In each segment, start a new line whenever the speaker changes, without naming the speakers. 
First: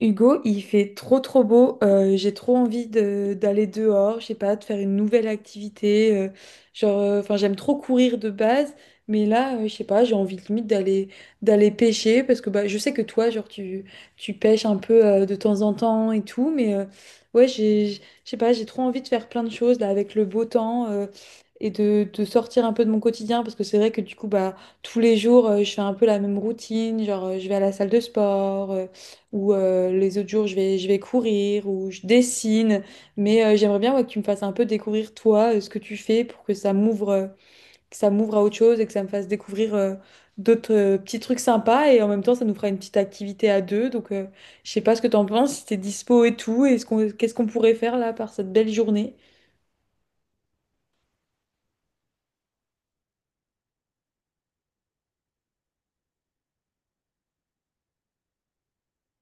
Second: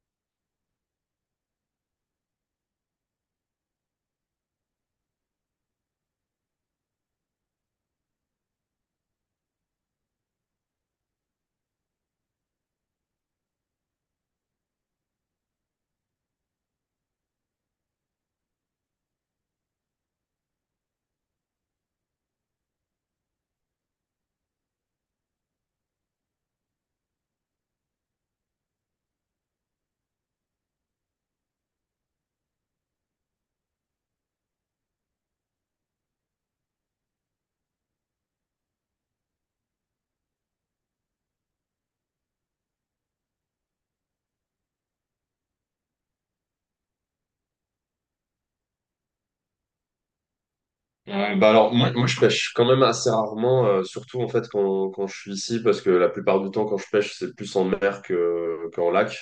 Hugo, il fait trop trop beau. J'ai trop envie d'aller dehors, je sais pas, de faire une nouvelle activité. Genre, enfin, j'aime trop courir de base, mais là, je sais pas, j'ai envie limite d'aller pêcher parce que bah, je sais que toi, genre, tu pêches un peu de temps en temps et tout, mais ouais, je sais pas, j'ai trop envie de faire plein de choses là avec le beau temps. Et de sortir un peu de mon quotidien parce que c'est vrai que du coup bah tous les jours je fais un peu la même routine genre je vais à la salle de sport ou les autres jours je vais courir ou je dessine. Mais j'aimerais bien ouais, que tu me fasses un peu découvrir toi, ce que tu fais pour que ça m'ouvre à autre chose et que ça me fasse découvrir d'autres petits trucs sympas. Et en même temps, ça nous fera une petite activité à deux. Donc je sais pas ce que t'en penses, si t'es dispo et tout, et qu'est-ce qu'on pourrait faire là par cette belle journée.
Ouais, bah alors moi je pêche quand même assez rarement, surtout en fait quand je suis ici, parce que la plupart du temps quand je pêche c'est plus en mer qu'en lac.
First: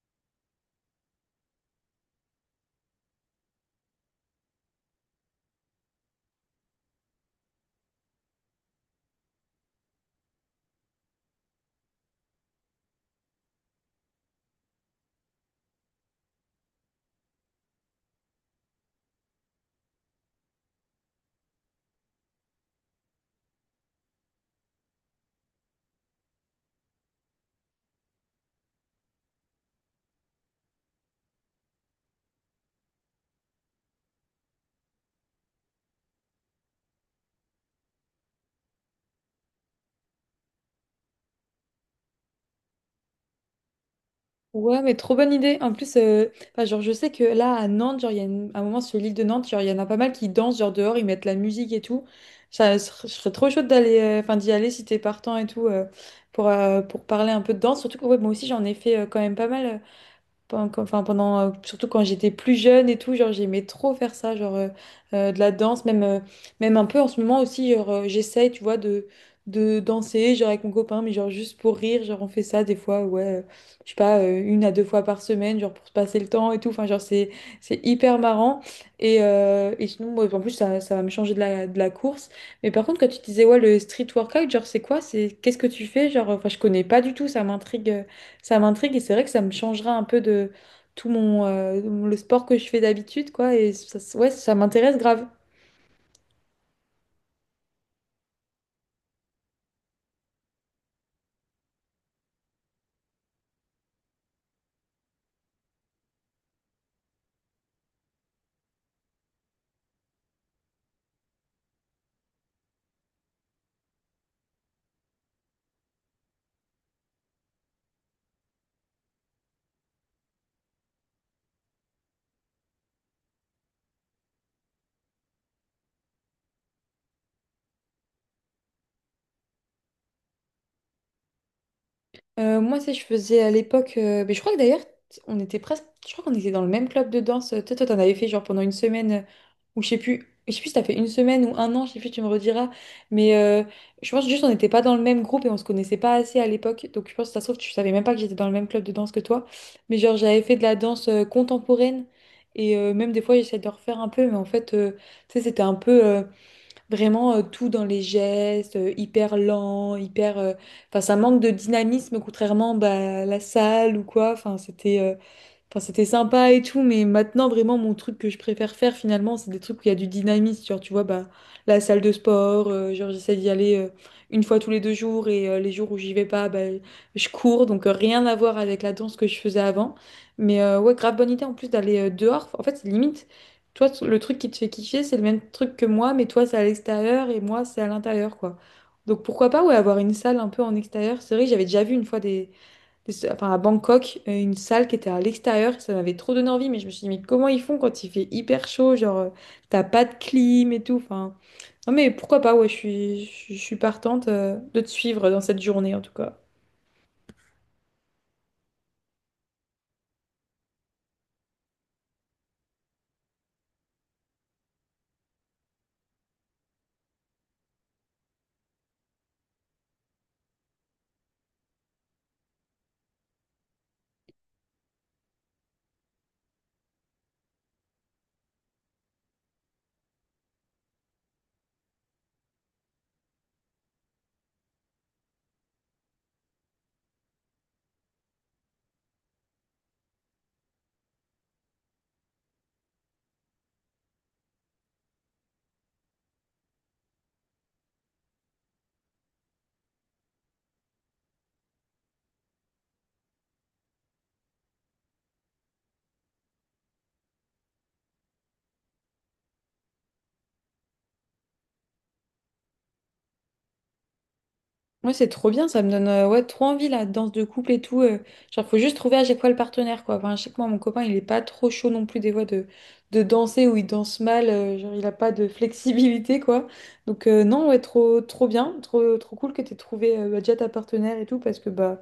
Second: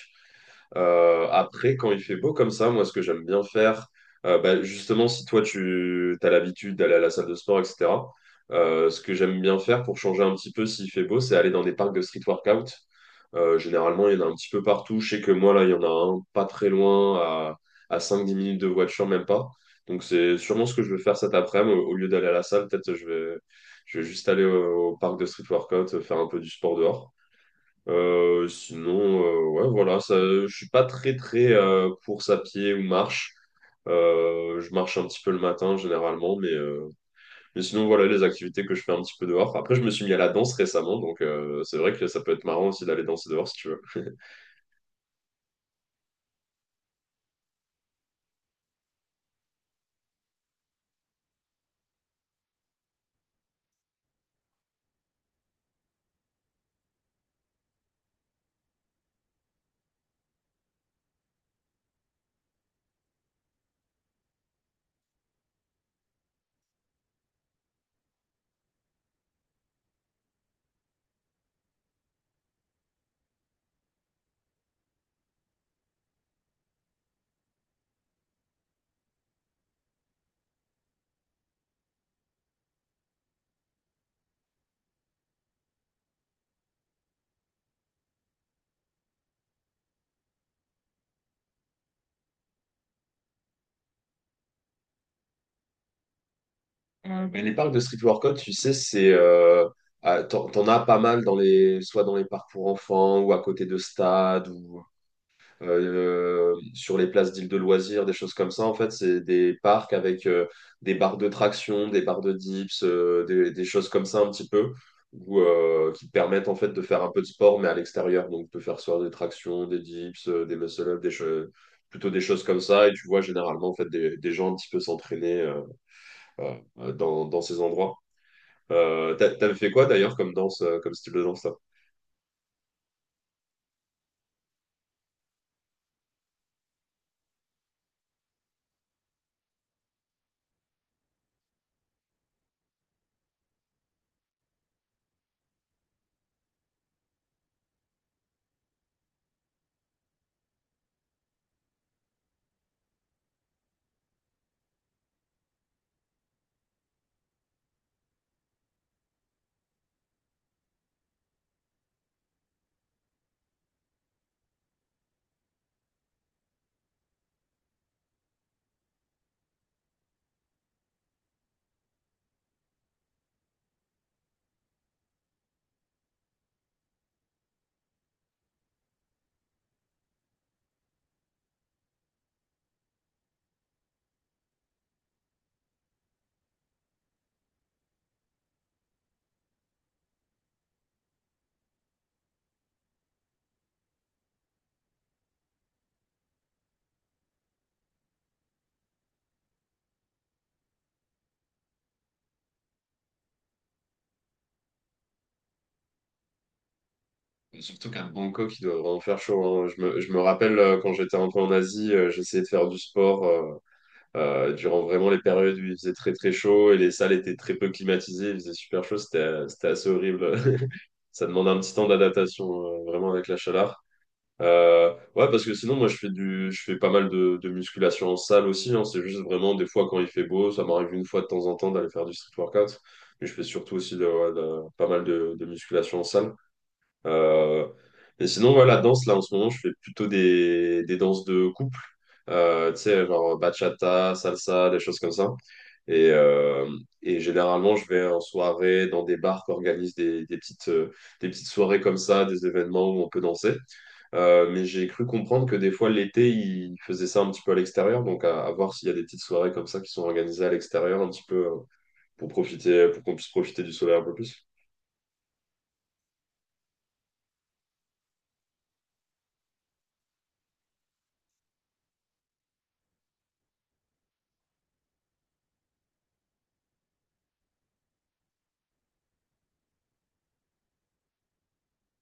Après quand il fait beau comme ça, moi ce que j'aime bien faire, bah, justement si toi tu as l'habitude d'aller à la salle de sport, etc., ce que j'aime bien faire pour changer un petit peu s'il fait beau, c'est aller dans des parcs de street workout. Généralement, il y en a un petit peu partout. Je sais que moi, là, il y en a un pas très loin, à 5 10 minutes de voiture, même pas. Donc, c'est sûrement ce que je vais faire cet après-midi. Au lieu d'aller à la salle, peut-être je vais juste aller au parc de street workout, faire un peu du sport dehors. Sinon, ouais, voilà, ça, je suis pas très, très course à pied ou marche. Je marche un petit peu le matin généralement, mais sinon voilà les activités que je fais un petit peu dehors. Après, je me suis mis à la danse récemment, donc c'est vrai que ça peut être marrant aussi d'aller danser dehors si tu veux.
Ouais, mais trop bonne idée. En plus, enfin, genre, je sais que là, à Nantes, genre, il y a un moment sur l'île de Nantes, genre, il y en a pas mal qui dansent, genre, dehors, ils mettent la musique et tout. Ça, je serais trop chaude enfin, d'y aller si t'es partant et tout, pour parler un peu de danse. Surtout que, ouais, moi aussi, j'en ai fait quand même pas mal. Enfin, pendant, surtout quand j'étais plus jeune et tout, genre j'aimais trop faire ça, genre de la danse, même un peu en ce moment aussi, genre j'essaye, tu vois, de danser, genre avec mon copain, mais genre juste pour rire, genre on fait ça des fois, ouais, je sais pas, une à deux fois par semaine, genre pour se passer le temps et tout, enfin genre c'est hyper marrant. Et sinon, moi, en plus, ça va me changer de la, course. Mais par contre, quand tu disais, ouais, le street workout, genre c'est quoi? Qu'est-ce que tu fais? Genre, enfin, je connais pas du tout, ça m'intrigue. Ça m'intrigue et c'est vrai que ça me changera un peu de tout mon le sport que je fais d'habitude, quoi. Et ça, ouais, ça m'intéresse grave.
Mais les parcs de street workout, tu sais, c'est ah, t'en as pas mal dans les, soit dans les parcs pour enfants ou à côté de stades ou sur les places d'îles de loisirs, des choses comme ça. En fait, c'est des parcs avec des barres de traction, des barres de dips, des choses comme ça un petit peu, ou qui te permettent en fait de faire un peu de sport mais à l'extérieur, donc de faire soit des tractions, des dips, des muscle-ups, plutôt des choses comme ça. Et tu vois généralement en fait des gens un petit peu s'entraîner dans ces endroits. T'avais fait quoi d'ailleurs comme danse, comme style de danse là?
Moi, si je faisais à l'époque, mais je crois que d'ailleurs, on était presque, je crois qu'on était dans le même club de danse. Toi, t'en avais fait genre pendant une semaine, ou je sais plus si t'as fait une semaine ou un an, je sais plus, tu me rediras. Mais je pense juste on n'était pas dans le même groupe et on se connaissait pas assez à l'époque. Donc je pense que ça se trouve, tu savais même pas que j'étais dans le même club de danse que toi. Mais genre, j'avais fait de la danse contemporaine et même des fois, j'essayais de le refaire un peu, mais en fait, tu sais, c'était un peu, vraiment, tout dans les gestes, hyper lent, hyper, enfin, ça manque de dynamisme, contrairement bah, à la salle ou quoi. Enfin, c'était sympa et tout, mais maintenant, vraiment, mon truc que je préfère faire, finalement, c'est des trucs où il y a du dynamisme. Genre, tu vois, bah, la salle de sport, genre, j'essaie d'y aller une fois tous les 2 jours et les jours où j'y vais pas, bah, je cours. Donc, rien à voir avec la danse que je faisais avant. Mais ouais, grave bonne idée en plus d'aller dehors. En fait, c'est limite, toi, le truc qui te fait kiffer, c'est le même truc que moi, mais toi, c'est à l'extérieur et moi, c'est à l'intérieur, quoi. Donc, pourquoi pas, ouais, avoir une salle un peu en extérieur. C'est vrai, j'avais déjà vu une fois des enfin, à Bangkok, une salle qui était à l'extérieur. Ça m'avait trop donné envie, mais je me suis dit, mais comment ils font quand il fait hyper chaud? Genre, t'as pas de clim et tout. Enfin, non, mais pourquoi pas, ouais, je suis partante, de te suivre dans cette journée en tout cas.
Surtout qu'à Bangkok, il doit vraiment faire chaud, hein. Je me rappelle quand j'étais un peu en Asie, j'essayais de faire du sport durant vraiment les périodes où il faisait très très chaud et les salles étaient très peu climatisées, il faisait super chaud, c'était assez horrible. Ça demande un petit temps d'adaptation vraiment avec la chaleur. Ouais, parce que sinon, moi, je fais pas mal de musculation en salle aussi, hein. C'est juste vraiment des fois quand il fait beau, ça m'arrive une fois de temps en temps d'aller faire du street workout. Mais je fais surtout aussi ouais, pas mal de musculation en salle. Euh, et sinon, ouais, la danse, là, en ce moment, je fais plutôt des danses de couple. Tu sais, genre bachata, salsa, des choses comme ça. Et, euh, et généralement, je vais en soirée dans des bars qui organisent des petites soirées comme ça, des événements où on peut danser. Mais j'ai cru comprendre que des fois l'été, ils faisaient ça un petit peu à l'extérieur, donc à voir s'il y a des petites soirées comme ça qui sont organisées à l'extérieur un petit peu pour profiter, pour qu'on puisse profiter du soleil un peu plus.
Ouais, c'est trop bien, ça me donne ouais, trop envie la danse de couple et tout. Genre, faut juste trouver à chaque fois le partenaire, quoi. Enfin, à chaque fois, mon copain, il est pas trop chaud non plus des fois de, danser ou il danse mal, genre, il a pas de flexibilité, quoi. Donc, non, ouais, trop, trop bien, trop, trop cool que t'aies trouvé bah, déjà ta partenaire et tout, parce que bah,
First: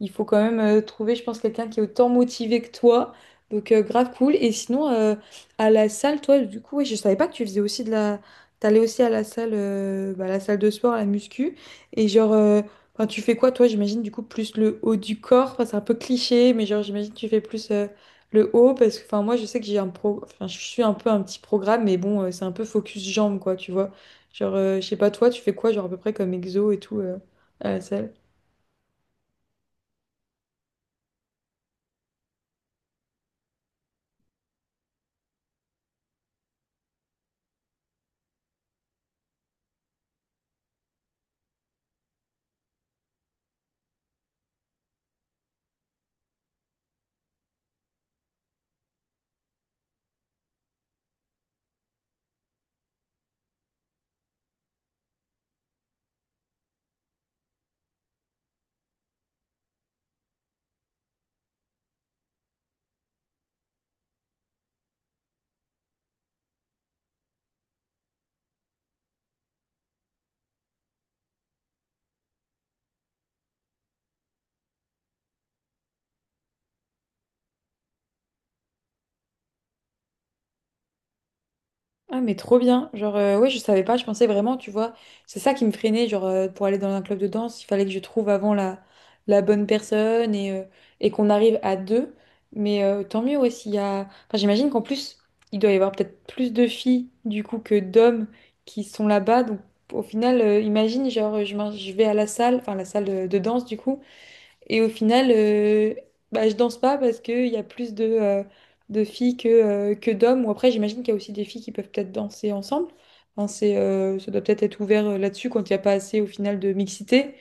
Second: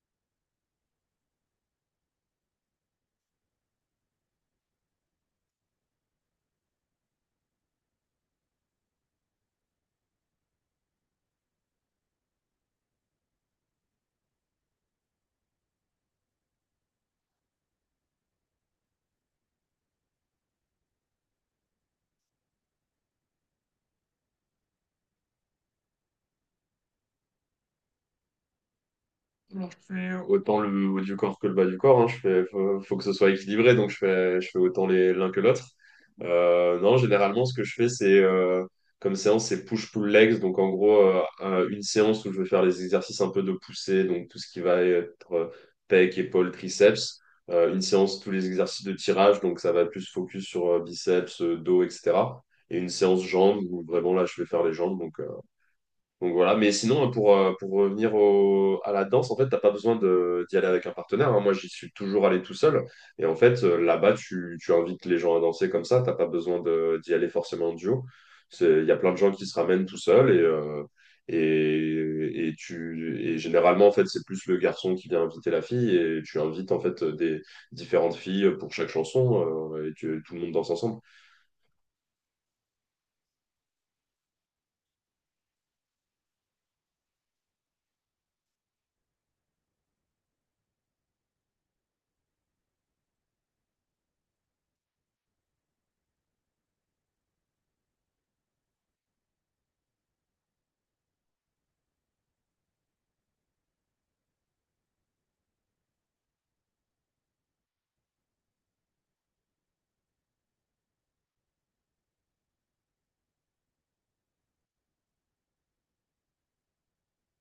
il faut quand même trouver, je pense, quelqu'un qui est autant motivé que toi. Donc, grave cool. Et sinon, à la salle, toi, du coup, ouais, je savais pas que tu faisais aussi T'allais aussi à la salle, bah, la salle de sport, à la muscu. Et genre, enfin, tu fais quoi, toi, j'imagine, du coup, plus le haut du corps. Enfin, c'est un peu cliché, mais genre, j'imagine que tu fais plus le haut. Parce que, enfin, moi, je sais que j'ai enfin, je suis un peu un petit programme, mais bon, c'est un peu focus jambes, quoi, tu vois. Genre, je sais pas, toi, tu fais quoi, genre, à peu près comme exo et tout à la salle?
Alors, je fais autant le haut du corps que le bas du corps, hein. Faut que ce soit équilibré, donc je fais autant l'un que l'autre. Non, généralement, ce que je fais, c'est comme séance, c'est push-pull legs. Donc, en gros, une séance où je vais faire les exercices un peu de poussée, donc tout ce qui va être pec, épaule, triceps. Une séance, tous les exercices de tirage, donc ça va plus focus sur biceps, dos, etc. Et une séance jambes où vraiment là, je vais faire les jambes. Donc, voilà, mais sinon, pour revenir à la danse, en fait, t'as pas besoin d'y aller avec un partenaire, hein. Moi, j'y suis toujours allé tout seul. Et en fait, là-bas, tu invites les gens à danser comme ça. T'as pas besoin d'y aller forcément en duo. Il y a plein de gens qui se ramènent tout seuls. Et généralement, en fait, c'est plus le garçon qui vient inviter la fille. Et tu invites, en fait, des différentes filles pour chaque chanson. Tout le monde danse ensemble.
Ah mais trop bien. Genre ouais, je savais pas, je pensais vraiment, tu vois, c'est ça qui me freinait genre pour aller dans un club de danse, il fallait que je trouve avant la bonne personne et qu'on arrive à deux. Mais tant mieux ouais, s'il y a enfin j'imagine qu'en plus, il doit y avoir peut-être plus de filles du coup que d'hommes qui sont là-bas donc au final imagine genre je vais à la salle, enfin la salle de danse du coup et au final, bah, je danse pas parce qu'il y a plus de filles que d'hommes. Ou après, j'imagine qu'il y a aussi des filles qui peuvent peut-être danser ensemble. Enfin, ça doit peut-être être ouvert là-dessus quand il n'y a pas assez au final de mixité.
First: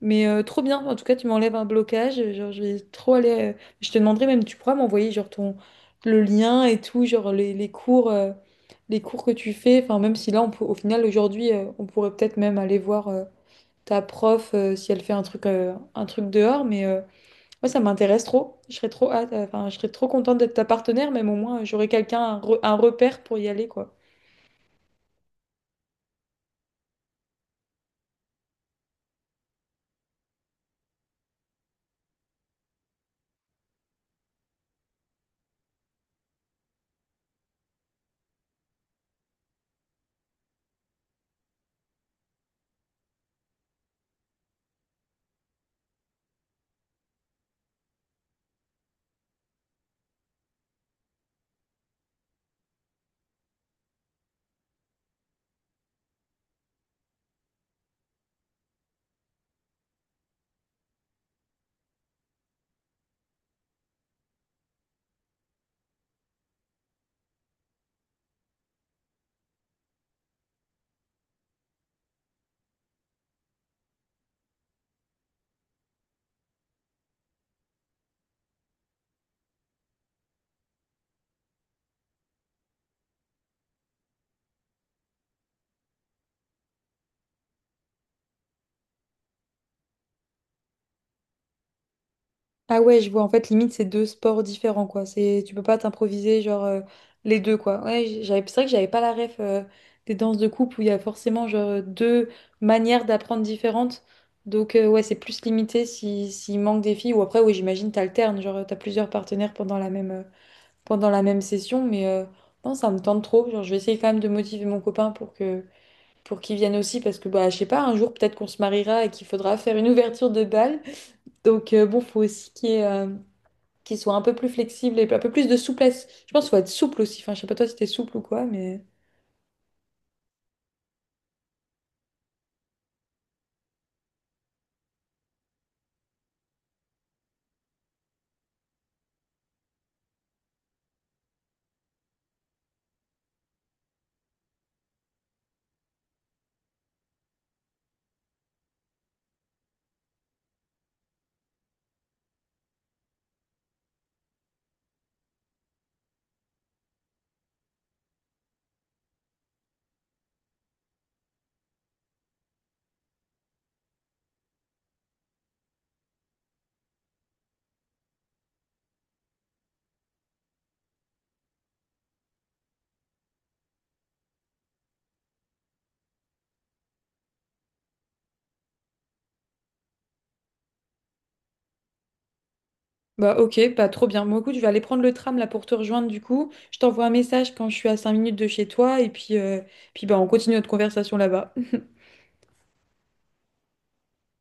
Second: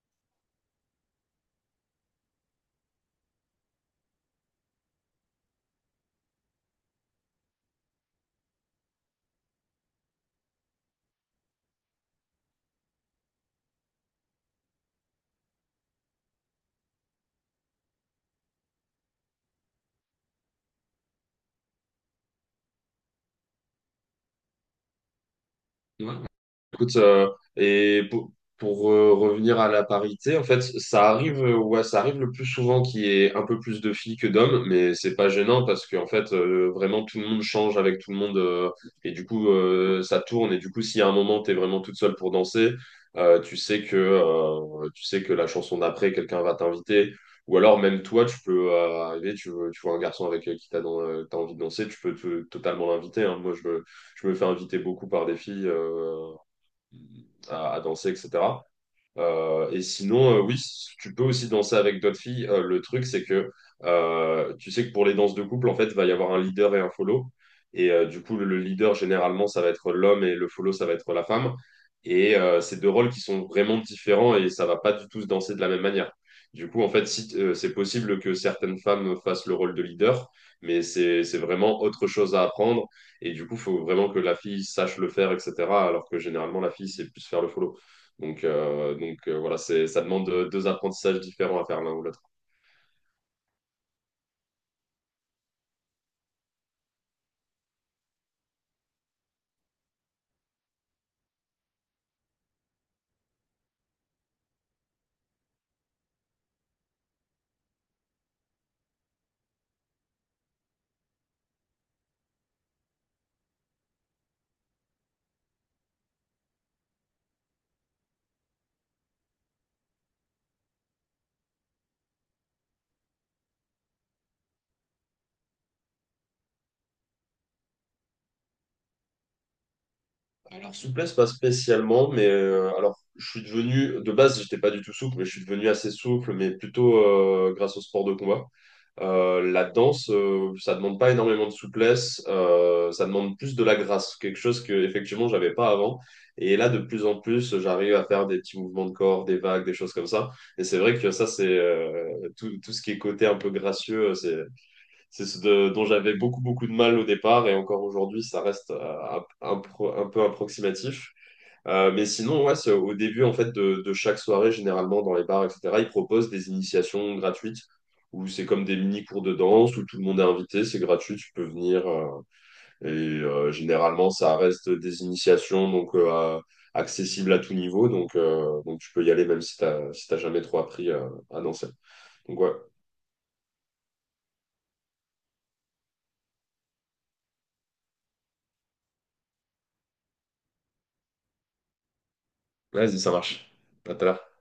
Mais trop bien, en tout cas, tu m'enlèves un blocage. Genre, je vais trop aller. Je te demanderai même, tu pourras m'envoyer genre ton le lien et tout, genre les cours que tu fais. Enfin, même si là, on peut, au final, aujourd'hui, on pourrait peut-être même aller voir. Ta prof si elle fait un truc dehors. Mais moi, ça m'intéresse trop. Je serais trop hâte, enfin, je serais trop contente d'être ta partenaire, même au moins, j'aurais quelqu'un, un repère pour y aller, quoi.
Ouais. Écoute, et revenir à la parité, en fait, ça arrive le plus souvent qu'il y ait un peu plus de filles que d'hommes, mais c'est pas gênant parce qu'en fait, vraiment, tout le monde change avec tout le monde et du coup, ça tourne. Et du coup, si à un moment, t'es vraiment toute seule pour danser, tu sais que la chanson d'après, quelqu'un va t'inviter. Ou alors, même toi, tu peux arriver, tu vois un garçon avec t'as envie de danser, tu peux totalement l'inviter, hein. Moi, je me fais inviter beaucoup par des filles, à danser, etc. Et sinon, oui, tu peux aussi danser avec d'autres filles. Le truc, c'est que tu sais que pour les danses de couple, en fait, va y avoir un leader et un follow. Et du coup, le leader, généralement, ça va être l'homme et le follow, ça va être la femme. Et c'est deux rôles qui sont vraiment différents et ça va pas du tout se danser de la même manière. Du coup, en fait, si, c'est possible que certaines femmes fassent le rôle de leader, mais c'est vraiment autre chose à apprendre. Et du coup, il faut vraiment que la fille sache le faire, etc. Alors que généralement, la fille sait plus faire le follow. Voilà, ça demande deux apprentissages différents à faire l'un ou l'autre.
Ah ouais, je vois, en fait, limite, c'est deux sports différents, quoi. Tu peux pas t'improviser, genre, les deux, quoi. Ouais, c'est vrai que j'avais pas la ref des danses de couple où il y a forcément, genre, deux manières d'apprendre différentes. Donc, ouais, c'est plus limité si, s'il manque des filles. Ou après, oui, j'imagine, t'alternes, genre, t'as plusieurs partenaires pendant la même session, mais non, ça me tente trop. Genre, je vais essayer quand même de motiver mon copain pour qu'il vienne aussi, parce que bah, je sais pas, un jour peut-être qu'on se mariera et qu'il faudra faire une ouverture de bal. Donc bon, faut aussi qu'il soit un peu plus flexible et un peu plus de souplesse. Je pense qu'il faut être souple aussi. Enfin, je sais pas toi si t'es souple ou quoi, mais.
Alors, souplesse, pas spécialement, mais alors, je suis devenu, de base, j'étais pas du tout souple, mais je suis devenu assez souple, mais plutôt grâce au sport de combat. La danse, ça demande pas énormément de souplesse, ça demande plus de la grâce, quelque chose que effectivement j'avais pas avant. Et là, de plus en plus, j'arrive à faire des petits mouvements de corps, des vagues, des choses comme ça. Et c'est vrai que ça, c'est tout, tout ce qui est côté un peu gracieux, c'est ce dont j'avais beaucoup, beaucoup de mal au départ, et encore aujourd'hui, ça reste un peu approximatif. Mais sinon, ouais, c'est au début en fait de chaque soirée, généralement dans les bars, etc., ils proposent des initiations gratuites où c'est comme des mini cours de danse où tout le monde est invité, c'est gratuit, tu peux venir. Généralement, ça reste des initiations donc accessibles à tout niveau, donc tu peux y aller même si t'as jamais trop appris à danser. Donc ouais,
Bah ok, pas trop bien. Moi, écoute, je vais aller prendre le tram là pour te rejoindre du coup. Je t'envoie un message quand je suis à 5 minutes de chez toi et puis bah, on continue notre conversation là-bas.
vas-y, ça marche. À tout à l'heure.